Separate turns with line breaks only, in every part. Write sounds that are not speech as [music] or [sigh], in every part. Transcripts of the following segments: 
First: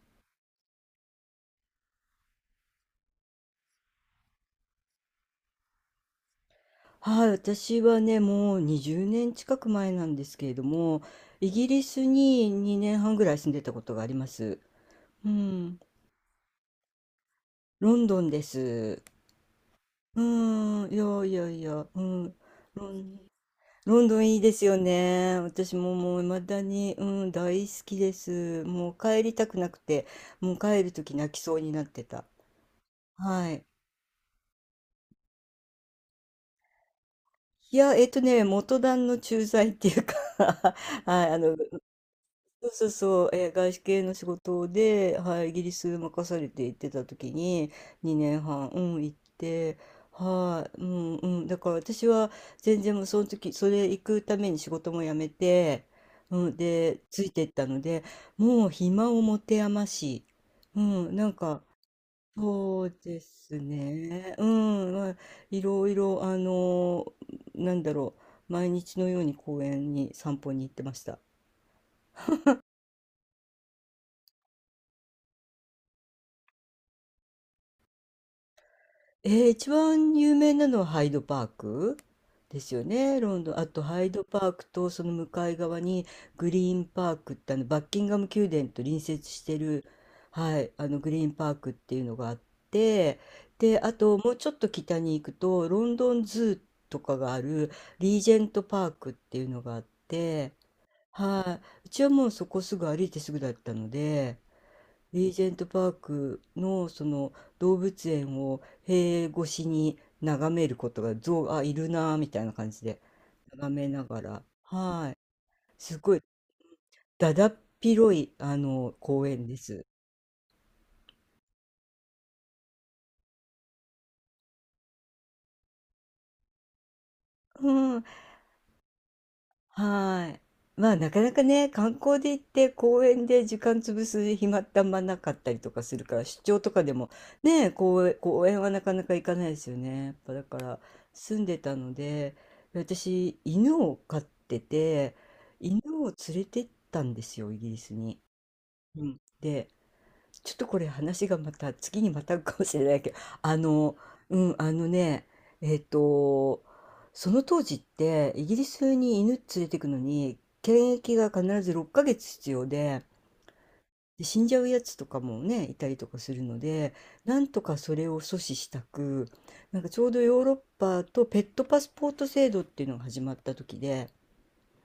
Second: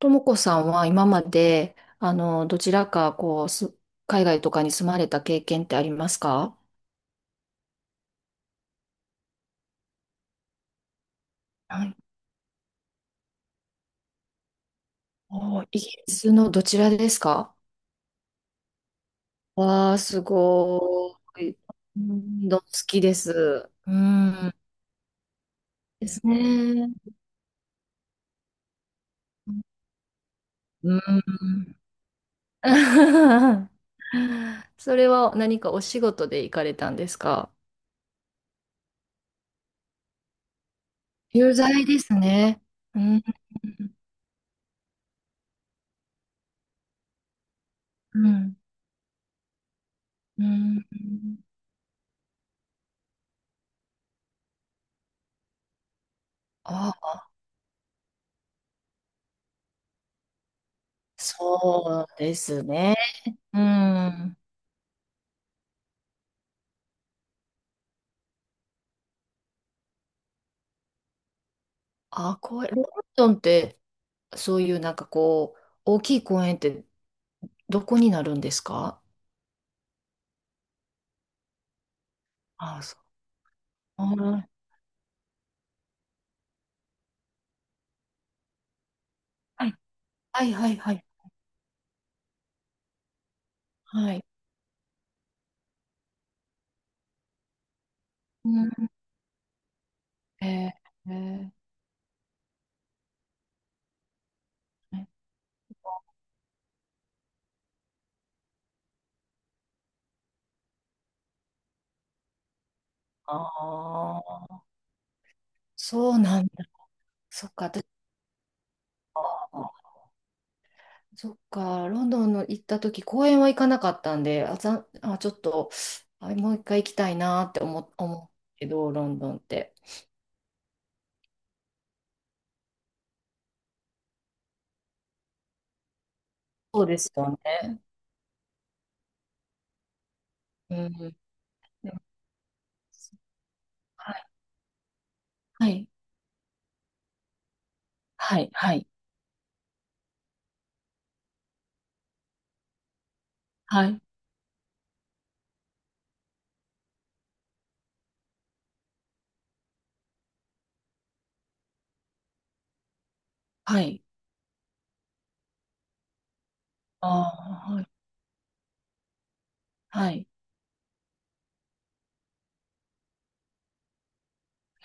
ともこさんは今まで、どちらか、海外とかに住まれた経験ってありますか？
はい、私はね、もう20年近く前なんですけれども、イギリ
はい。
スに2年半ぐらい住んでたことがあります。う
お、イ
ん、
ギリスのどちらですか？
ロンドンです。
わあ、す
うん、い
ご
やいや
い。
いや、う
う
ん、
ん、好
ロ
きで
ン、
す。う
ロンドンいいで
ん。
すよね。私も
で
もう
す
未だ
ね。
に、うん、大好きです。もう帰りたくなくて、もう帰る
う
とき泣きそうに
ん。
なってた。はい。
[laughs] それは何かお仕事で行かれたんですか？
いや、元旦の駐在っていうか [laughs] はい、
有罪ですね。
そうそう
うん。
そう、外資系の仕事で、はい、イギリス任されて行ってた時に
う
2
ん。
年半、うん、行って、
う
はい、
ん。
うんうん、だから私は全然もうその時、それ行くために仕事も辞めて、うん、で、
あ、
ついてったので、もう暇を持て余し、うん、なんか、
そうです
そう
ね。
で
う
すね、
ん。
うん、まあ、いろいろ、なんだろう、毎日のように公園に散歩に行ってました。
あ、公園、ロンドンって、そういうなんか大きい公園ってどこになるんですか？
一番有名なのはハイドパークです
あ、
よ
そう。
ね、ロンドン。あとハイドパークとその向かい側にグリーンパークってあのバッキンガム宮殿と隣接して
はい、
る、
はい、
は
は
い、
い、
あ
は
の
い。
グリーンパークっていうのがあって、で、あ
は
と
い。
もうちょっと北に行くとロンドンズーとかがあるリージェン
う
トパー
ん。
クっていうのがあって、
えー、え
は
ー
い、うちはもうそこすぐ歩いてすぐだったので、リージェントパークのその動物園を塀越しに眺めることが、象があいるなーみたいな感じで眺めなが
あ
ら、
あ、
はい、す
そ
ご
う
い
なんだ。
だだ
そっ
っ
か、私、
広いあの
あ
公園で
ー
す。
そっか、ロンドンの行った時、公園は行かなかったんで、あ、あ、ちょっと、あ、もう一回行きたいなって
う
思、
ん、
思うけど、ロンドンって。
はい。まあ、なかなかね、観光で行って公園で時間潰す暇ってあんまなかったりとかするから、出張と
そ
か
う
で
で
も
すよ
ね、
ね。
公園はなかなか行かないですよね。やっぱだか
う
ら
ん。
住んでた
で
の
も、
で、私犬を
は
飼っ
い。
てて、
は
犬
い。
を連れてったんですよ、イギリスに。
はい。
うん、で、ちょっとこれ話がまた次にまたかもしれないけど、
はい。はい。
うん、えっと、その当時ってイギリスに犬連れてくのに検疫が必ず6ヶ月必要で、
はい。
で死んじゃうやつとかもね、いたりとかするので、
あ
なんと
あ、
か
はい。
それを阻止したく、なんかちょう
は
ど
い。
ヨーロッパとペットパスポート制度っていうのが始まった時で、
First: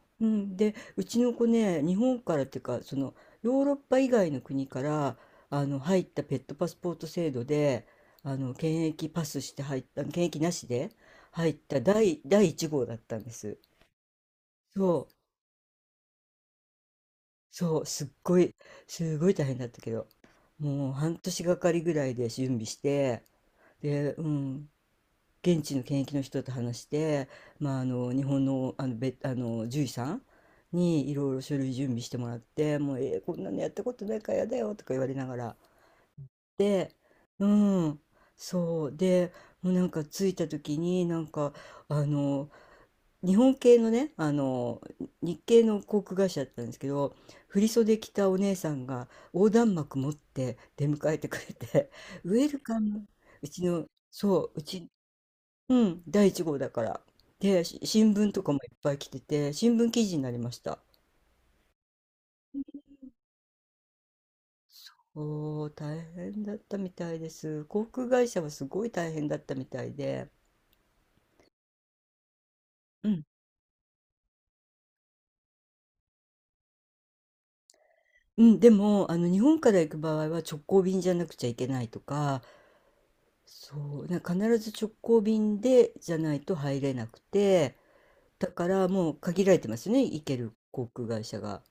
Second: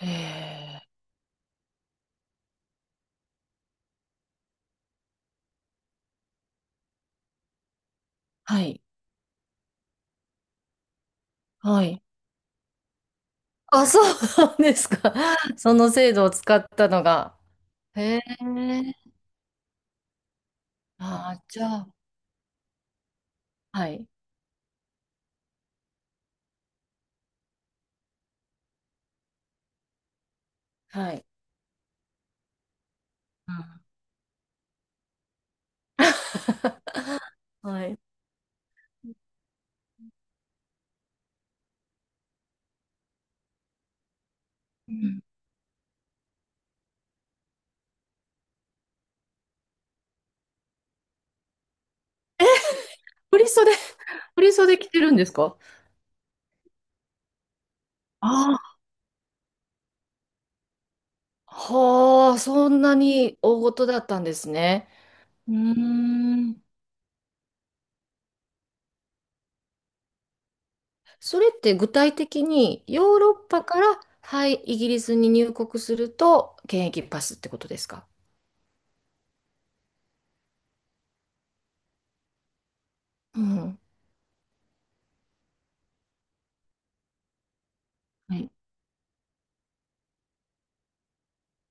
え
うん、で
え、
うちの子ね、日本からっていうか、そのヨーロッパ以外の国から入ったペットパスポート制度であの
はい。
検疫パスして入った、検疫なしで入った
はい。
第1号だったんです。
あ、そうなんで
そ
す
う
か。[laughs] その制度を使ったのが。
そう、すっ
へえ。
ごいすごい大変だったけど、もう半
あ
年
あ、
が
じゃ
かり
あ。
ぐらいで準備して、
はい。
で、うん、現地の検疫の人と話して、まあ、あの日本の、あの獣医さんに
は
い
い。
ろいろ書類準備してもらって、「もうえー、こんな
う
のやっ
ん。
たことないからやだよ」とか言われながらで、う
はい。
ん、そうで、もうなんか着いた時になんか、あの日本系のね、あの
うん。
日系の航空会社だったんですけど、振袖着たお姉さんが横断幕持って出迎えてくれて、「ウェルカム」
ソん振り
うち
袖、
の、
振
そう、
り
う
袖着
ち、
てるんですか？
うん、第1号だから。で、新聞とかもい
あ
っぱい来てて、新聞記事になりました。
あ、はあ、そんなに大事だったんですね。うー
おー、大変だっ
ん。
たみたいです。航空会社はすごい大変だったみたいで。
それって具体的にヨ
う
ー
ん。
ロッパから、はい、イギリスに入国すると検疫パスってことですか？
うん、でも、日本から行く場合は直行便じゃなくちゃいけないとか、
うん。
そう、なんか必ず直行便でじゃないと入れなくて、
は
だ
い。
からもう限られてますよね、行ける航空会社が。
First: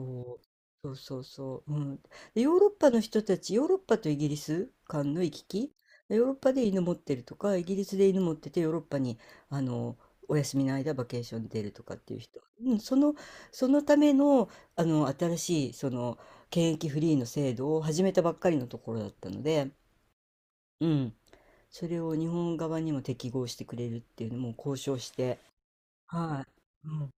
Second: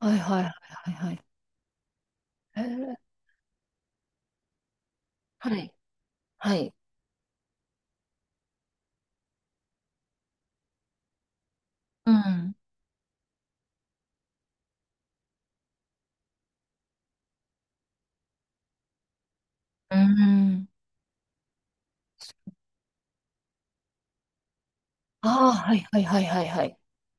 はいはい
う、
は
そ
いはい
う
は
そう
い。
そう、うん。でヨー
へ
ロッパ
ー、
の人たち、ヨーロッパとイギリス間の行き
は
来、
い。
ヨーロッパ
は
で
い。
犬持ってるとか、イギリスで犬持っててヨーロッパにあのお休みの間バケーションに出るとかっ
う
ていう人、
ん。
うん、そのための、新しい、その検疫フリーの制度を始めたばっかりのところだったので、
うん。
うん、それを日本側にも適合してくれるっていうのも交渉して、
ああ、はいはいはいは
は
いはい。
い、うん、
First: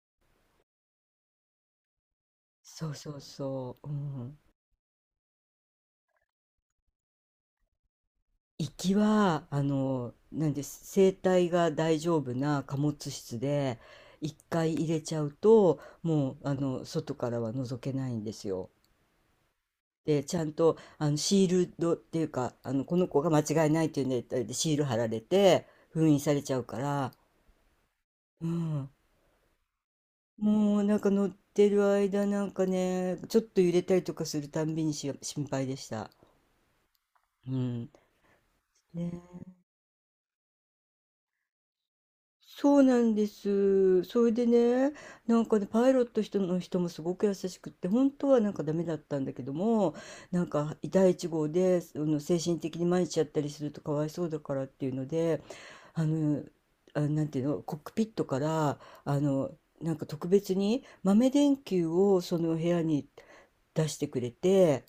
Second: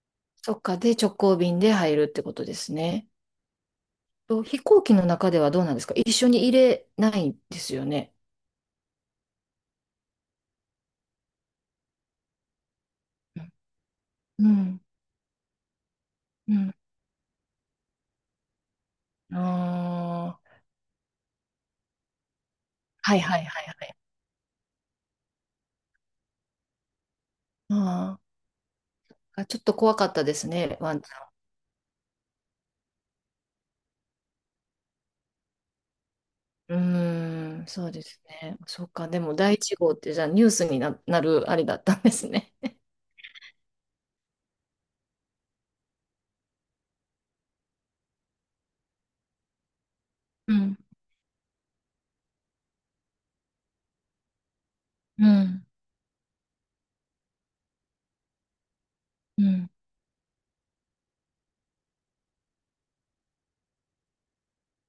そっか。で、直行便で入るってことです
そう
ね。
そうそう、うん。
と飛行機の中ではどうなんですか？一緒に入れないんですよね。
行きはなんです、生体が大丈夫な貨物室で一
うん。う
回
ん。
入れちゃうと、もう
うん。
外からは覗けないんですよ。でち
あ
ゃん
あ、
とシールドっていうか、この
はい
子が
は
間
いはい
違
は
いないっ
い。
ていうネタでシール貼られて封印されちゃうから、
あ
うん、
あ、ちょっと怖かったです
も
ね。
う
ワ
なん
ンち
か乗ってる間、なんかねちょっと揺れたりとかするたんびに心配でした。
う
う
ーん、そ
ん、
うですね。そっか、でも第
ね、
一号ってじゃあニュースになるあれだったんですね。
そうなんです。それでね、なんかね、パイロット人の人もすごく優しくって、本当はなんかダメだったんだけども、なん
う
か
ん、
第1号で、精神的に参っちゃったりするとかわいそうだからっていうの
う
で、
ん、
あの、なんていうの、コックピットから、あ
う
の、
ん。
なんか特別に豆電球をその部屋に出してくれて、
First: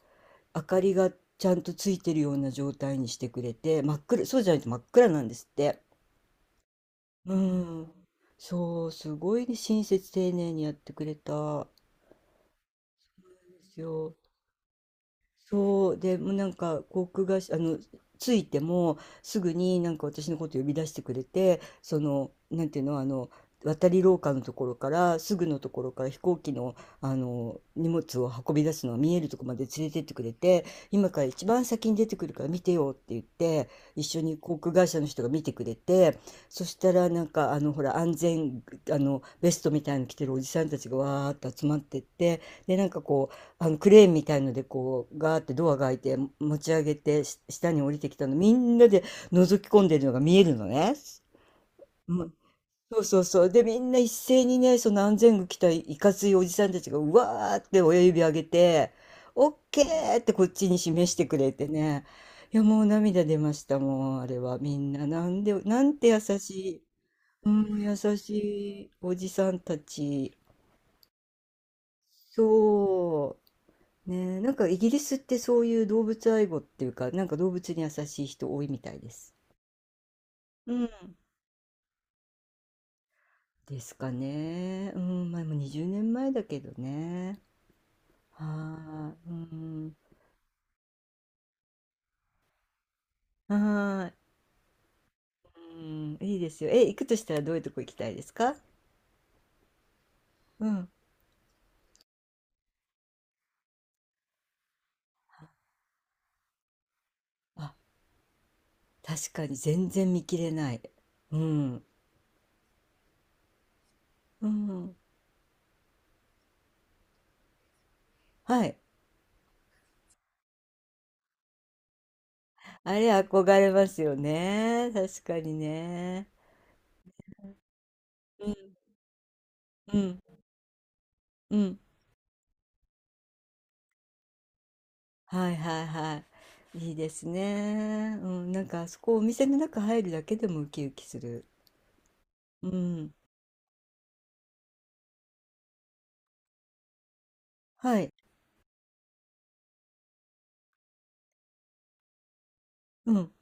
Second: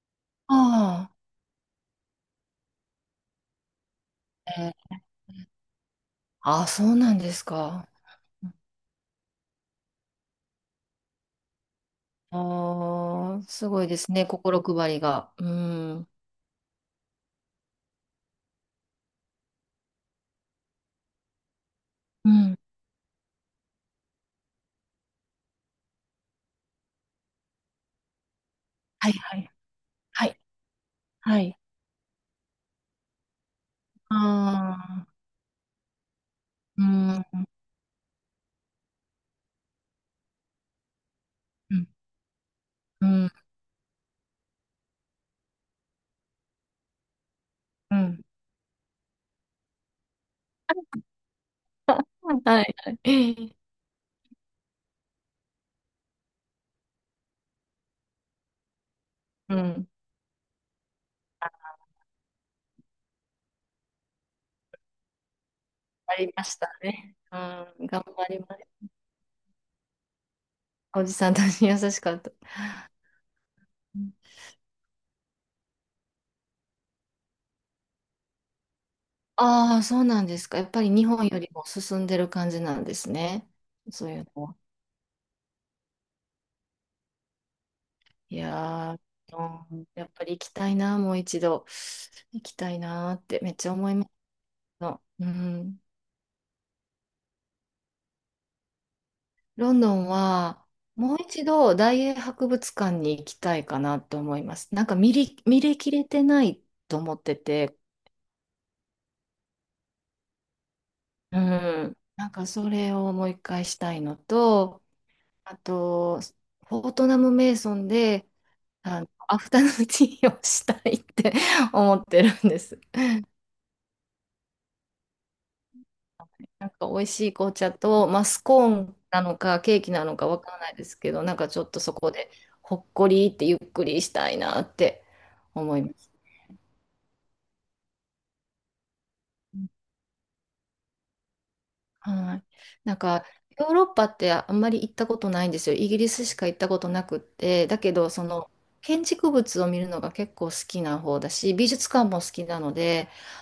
明かり
あ
がちゃんとついてるような状態にしてくれて、真っ暗、そうじゃな
あ、
いと真っ暗なんですって。
そうなんで
う
すか。
ん。そう、すごいね、親切丁寧にやってくれたん
ああ、
で
す
す
ごいです
よ。
ね、心配りが。う
そう、
ん、
でもうなんか航空会社、着いてもすぐになんか私のこと呼び出してくれて、そ
う
の、
ん、
なんていうの、渡り廊下のところからすぐのところから、飛行機の、あの荷物を運び出すのが
はい
見えると
は
ころ
い、
まで連れてってく
は
れ
い、
て、今から
は
一
い。
番先に出てくるから見てよって言って、一
あ
緒に航空会社の
あ、
人が見てくれて、そし
う
たら
ん、う
なん
ん、
か、ほら、安全あのベストみたいなの着てるおじさんたちがわーっと集まってって、でなんか
う
こ
ん、
う、あのクレーンみたいのでこうガーってドアが開いて持ち上げて、下に降
う
りてき
ん。
たのみんなで覗き込んでるのが見えるのね。うん、
はいは
そうそうそう。
い。
でみんな一斉にね、その安全具着たいかついおじさんたちがうわーって親指上げて、オッ
う
ケ
ん、
ーってこっちに示してくれてね。いや、もう涙出ました、もうあれは。みんななんで、なんて
あ
優
りまし
し
た
い、
ね。う
うん、
ん、
優
頑張ります。
しいおじさんたち。
おじさんたち優しかった。
そう。ねえ、なんかイギリスってそういう動物愛護っていうか、なんか動物に優しい人多いみたいです。
ああ、そうなんですか。やっ
う
ぱり
ん。
日本よりも進んでる感じなんですね。
です
そ
か
ういうのは。
ね。うん、まあ、もう20年前だけどね。
いや
はーい。う
ー、うん、
ん。
やっぱり行きたいな、もう一度。行きたいなーってめっちゃ思いま
は
す
ーい。
の。う
う
ん。
ん、いいですよ。え、行くとしたらどういうとこ行きたいですか？
ロンドンは、
うん。
もう一度大英博物館に行きたいかなと思います。なんか見れきれてないと思って
あ、
て、
確かに全然見切れない。う
う
ん。
ん。なんかそれをもう一回したいの
う
と、
ん。
あと、フォートナム・メイソンで、
はい。
アフタヌーンティーをしたいって [laughs] 思ってるんです。
あれ憧れますよね。確かにね。
なんか美味しい紅茶と、まあ、ス
うん。
コーンなのかケーキ
う
なの
ん。
かわからないですけど、なんか
う
ちょっ
ん。
とそこでほっこりってゆっくりしたいなって
はい
思
は
い
い
ます。
はい。いいですね。うん、なんかあそこ、お店の中入るだけでもウキウキする。
はい。
う
なん
ん。
かヨーロッパってあんまり行ったことないんですよ。イギリスしか行ったことなくって、だけ
は
ど
い。
その建築物を見るのが結構好きな方だし、美術館も好きなので、
うん。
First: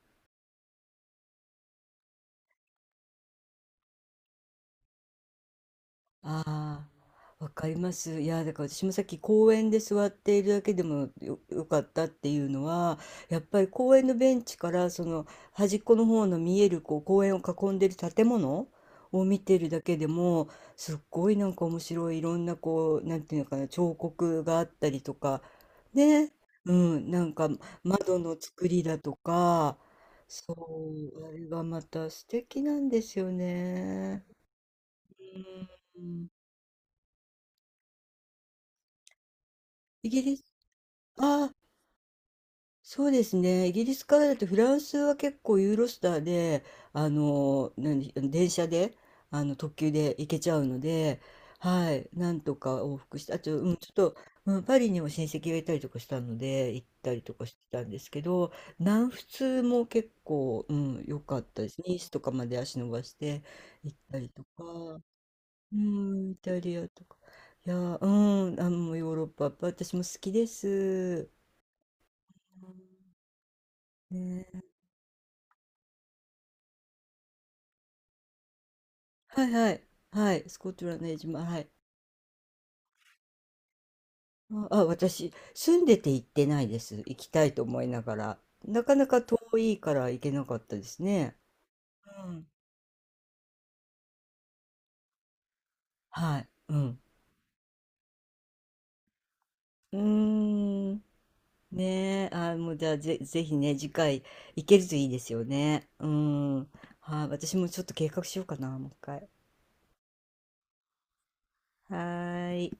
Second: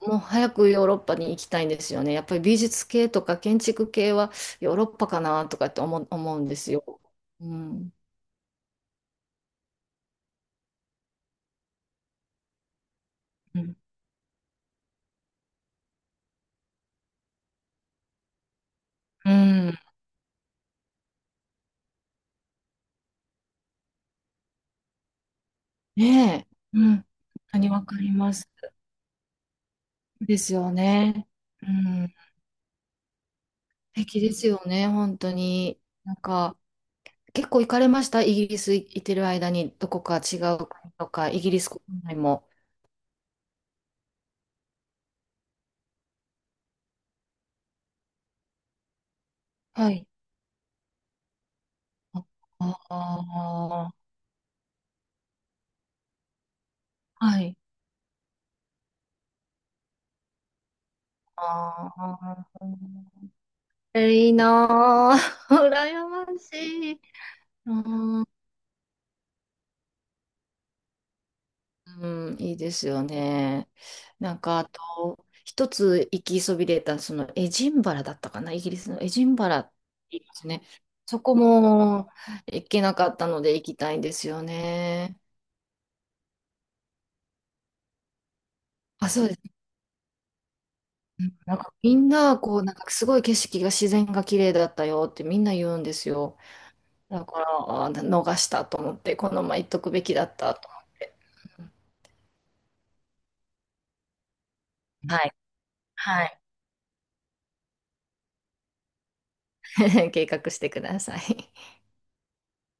もう早くヨーロッパに行きたいんですよね。やっぱり美術系とか建築系はヨーロッパかなとかって思うんです
あ
よ。
あ、
う
わかり
ん。
ます。いや、だから私もさっき公園で座っているだけでもよかったっていうのは、やっ
う
ぱり
ん。
公園のベンチからその端っこの方の見えるこう公園を囲んでる建物を
う
見てる
ん、
だけでも、すっごいなんか面白い、いろんなこう、なんていうのかな、彫刻があったりとか、ね、
ねえ。
う
うん。本
ん、なんか
当にわかり
窓
ま
の
す。
作りだとか、
で
そ
すよ
う、
ね。
あれが
う
また
ん。素
素敵なんですよ
敵
ね。
ですよね、本当に。
う
なん
ん、
か、結構行かれました？イギリス行ってる間に、どこ
イ
か
ギリ
違
ス、
う国とか、イ
あ
ギ
あ、
リス国内も。
そうですね。イギリスからだとフランスは結構ユーロスターで、何、電車で、特
は
急
い。
で行けちゃうので、はい、なんと
あ
か往復して、あと、うん、ちょっ
あー、
と、うん、パリにも親戚がいたりとかしたので、行ったりと
は
かし
い。
てたんですけど、南仏も結構、うん、良かったです。
あ
ニースとかまで
あ。
足伸ばして行っ
え、
たり
いい
とか、
なぁ。[laughs]
う
羨ま
ん、イ
し
タリア
い。
とか。い
う
や、う
ん、
ん、ヨーロッパ、やっぱ私も好きです。
うん、いい
う
ですよ
ん、
ね。なんか、
ね、
あと、一つ行きそびれた、そのエジンバラだったかな、イギリスのエジン
は
バ
い
ラっ
は
て
い。
言い
は
ま
い。
す
ス
ね。
コットランド江
そこ
島。はい。
も行けなかったので行きたいんですよね。
私、住んでて行ってないです。行きたいと思いながら。なかな
あ、
か
そうで
遠
す。
いから行けなかったですね。
なんかみん
う
な、
ん。
なんかすごい景色が自然が綺麗だったよってみんな言うんです
は
よ。
い。うん。
だから、あ、逃したと思って、このまま行っとく
う
べきだったと思っ
ーん。
て。
ねえ。あ、もうじゃあぜひね、次回行けるといい
は
で
い。
すよね。う
はい。
ん。はい。私もちょっと計画しようかな、もう一回。
[laughs] 計画してください。
はーい。